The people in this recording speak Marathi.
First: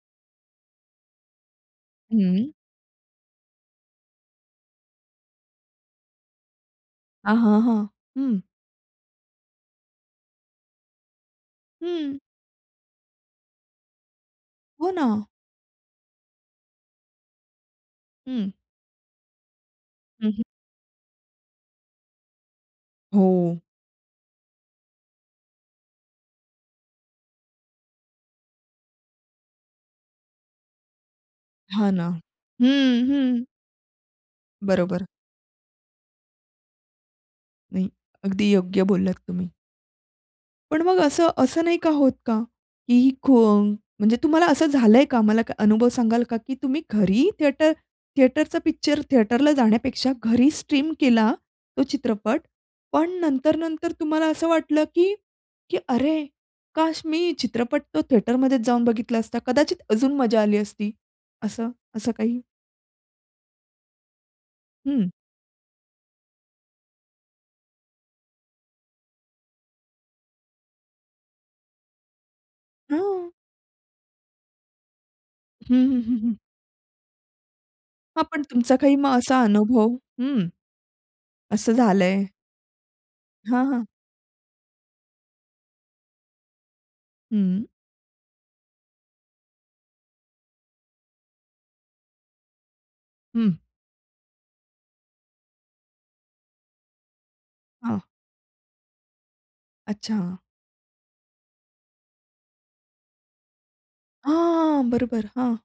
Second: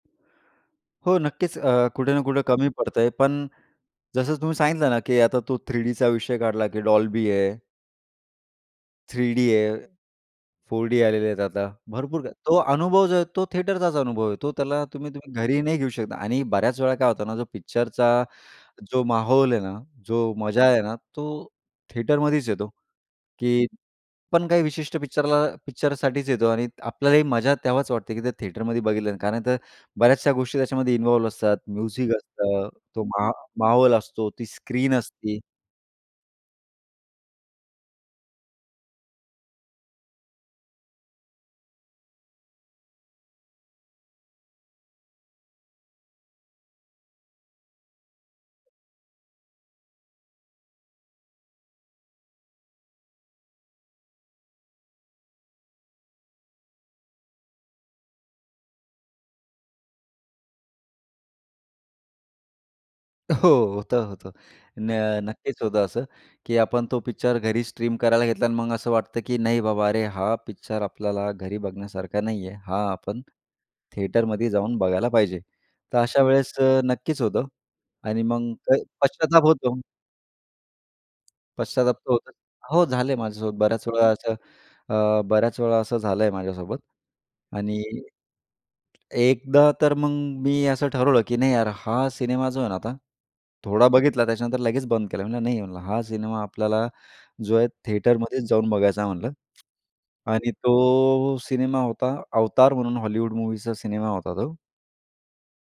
हो. नक्कीच अ, कुठे ना कुठे हं. कमी पडतय पण, जसं तुम्ही सांगितलं ना की आता तो 3 डीचा विषय काढला की डॉल्बी अ, आहे. हां, हं. हं. 3 डी आहे, 4 डी आलेले आहेत आता. हं. भरपूर काही तो अनुभव जो आहे तो थिएटरचा अनुभव येतो त्याला हो तुम्ही ना. तुम्ही घरी नाही घेऊ शकता आणि बऱ्याच वेळा काय होतं ना जो पिक्चरचा हं. जो माहौल आहे ना, हं, जो हं. मजा आहे ना तो थिएटरमध्येच येतो, हो. की पण काही विशिष्ट पिक्चरला पिक्चरसाठीच येतो आणि आपल्यालाही मजा तेव्हाच वाटते की ते थिएटरमध्येच बघितलं नंतर कारण तर बऱ्याचशा गोष्टी त्याच्यामध्ये इन्व्हॉल्व असतात. हां ना. म्युझिक असतं तो हं, मा हं. माहोल असतो ती स्क्रीन बरोबर. असते. नाही. अगदी योग्य बोललात तुम्ही. पण मग असं असं नाही का होत का, ती ही कोण, म्हणजे तुम्हाला असं झालंय का? मला काही अनुभव सांगाल का की तुम्ही घरी थिएटर थिएटरचा पिक्चर थिएटरला जाण्यापेक्षा घरी स्ट्रीम केला तो चित्रपट, पण नंतर-नंतर तुम्हाला असं वाटलं की की अरे, काश मी चित्रपट तो थिएटरमध्येच जाऊन बघितला असता कदाचित अजून मजा आली असती असं असं काही? हो, होतं-होतं न हं. नक्कीच होतं असं, की आपण तो पिक्चर घरी स्ट्रीम करायला घेतला आणि मग असं वाटतं, की नाही बाबा अरे हा पिक्चर आपल्याला घरी बघण्यासारखा नाही आहे. हा आपण हां. थिएटरमध्येच जाऊन बघायला पाहिजे. हं, तर हं, अशा हं. वेळेस अ, नक्कीच होतं हां, आणि पण मग तुमचा प काही मग असा पश्चाताप होतो. अनुभव. हं. असं पश्चाताप तर झालंय? होतोच. हो, झाले माझ्यासोबत हां, हां. बऱ्याच वेळा असं अ, बऱ्याच वेळा असं झालंय माझ्यासोबत हं. आणि एकदा तर मग मी असं ठरवलं की नाही यार हा सिनेमा जो आहे ना आता, हं. थोडा बघितला त्याच्यानंतर लगेच बंद केला, म्हणलं नाही म्हणलं हा सिनेमा आपल्याला जो आहे हां. थिएटरमध्येच जाऊन बघायचा म्हटलं अच्छा. आणि तो सिनेमा होता अवतार म्हणून हॉलिवूड मूव्हीचा सिनेमा होता तो. हां. बरोबर. हां.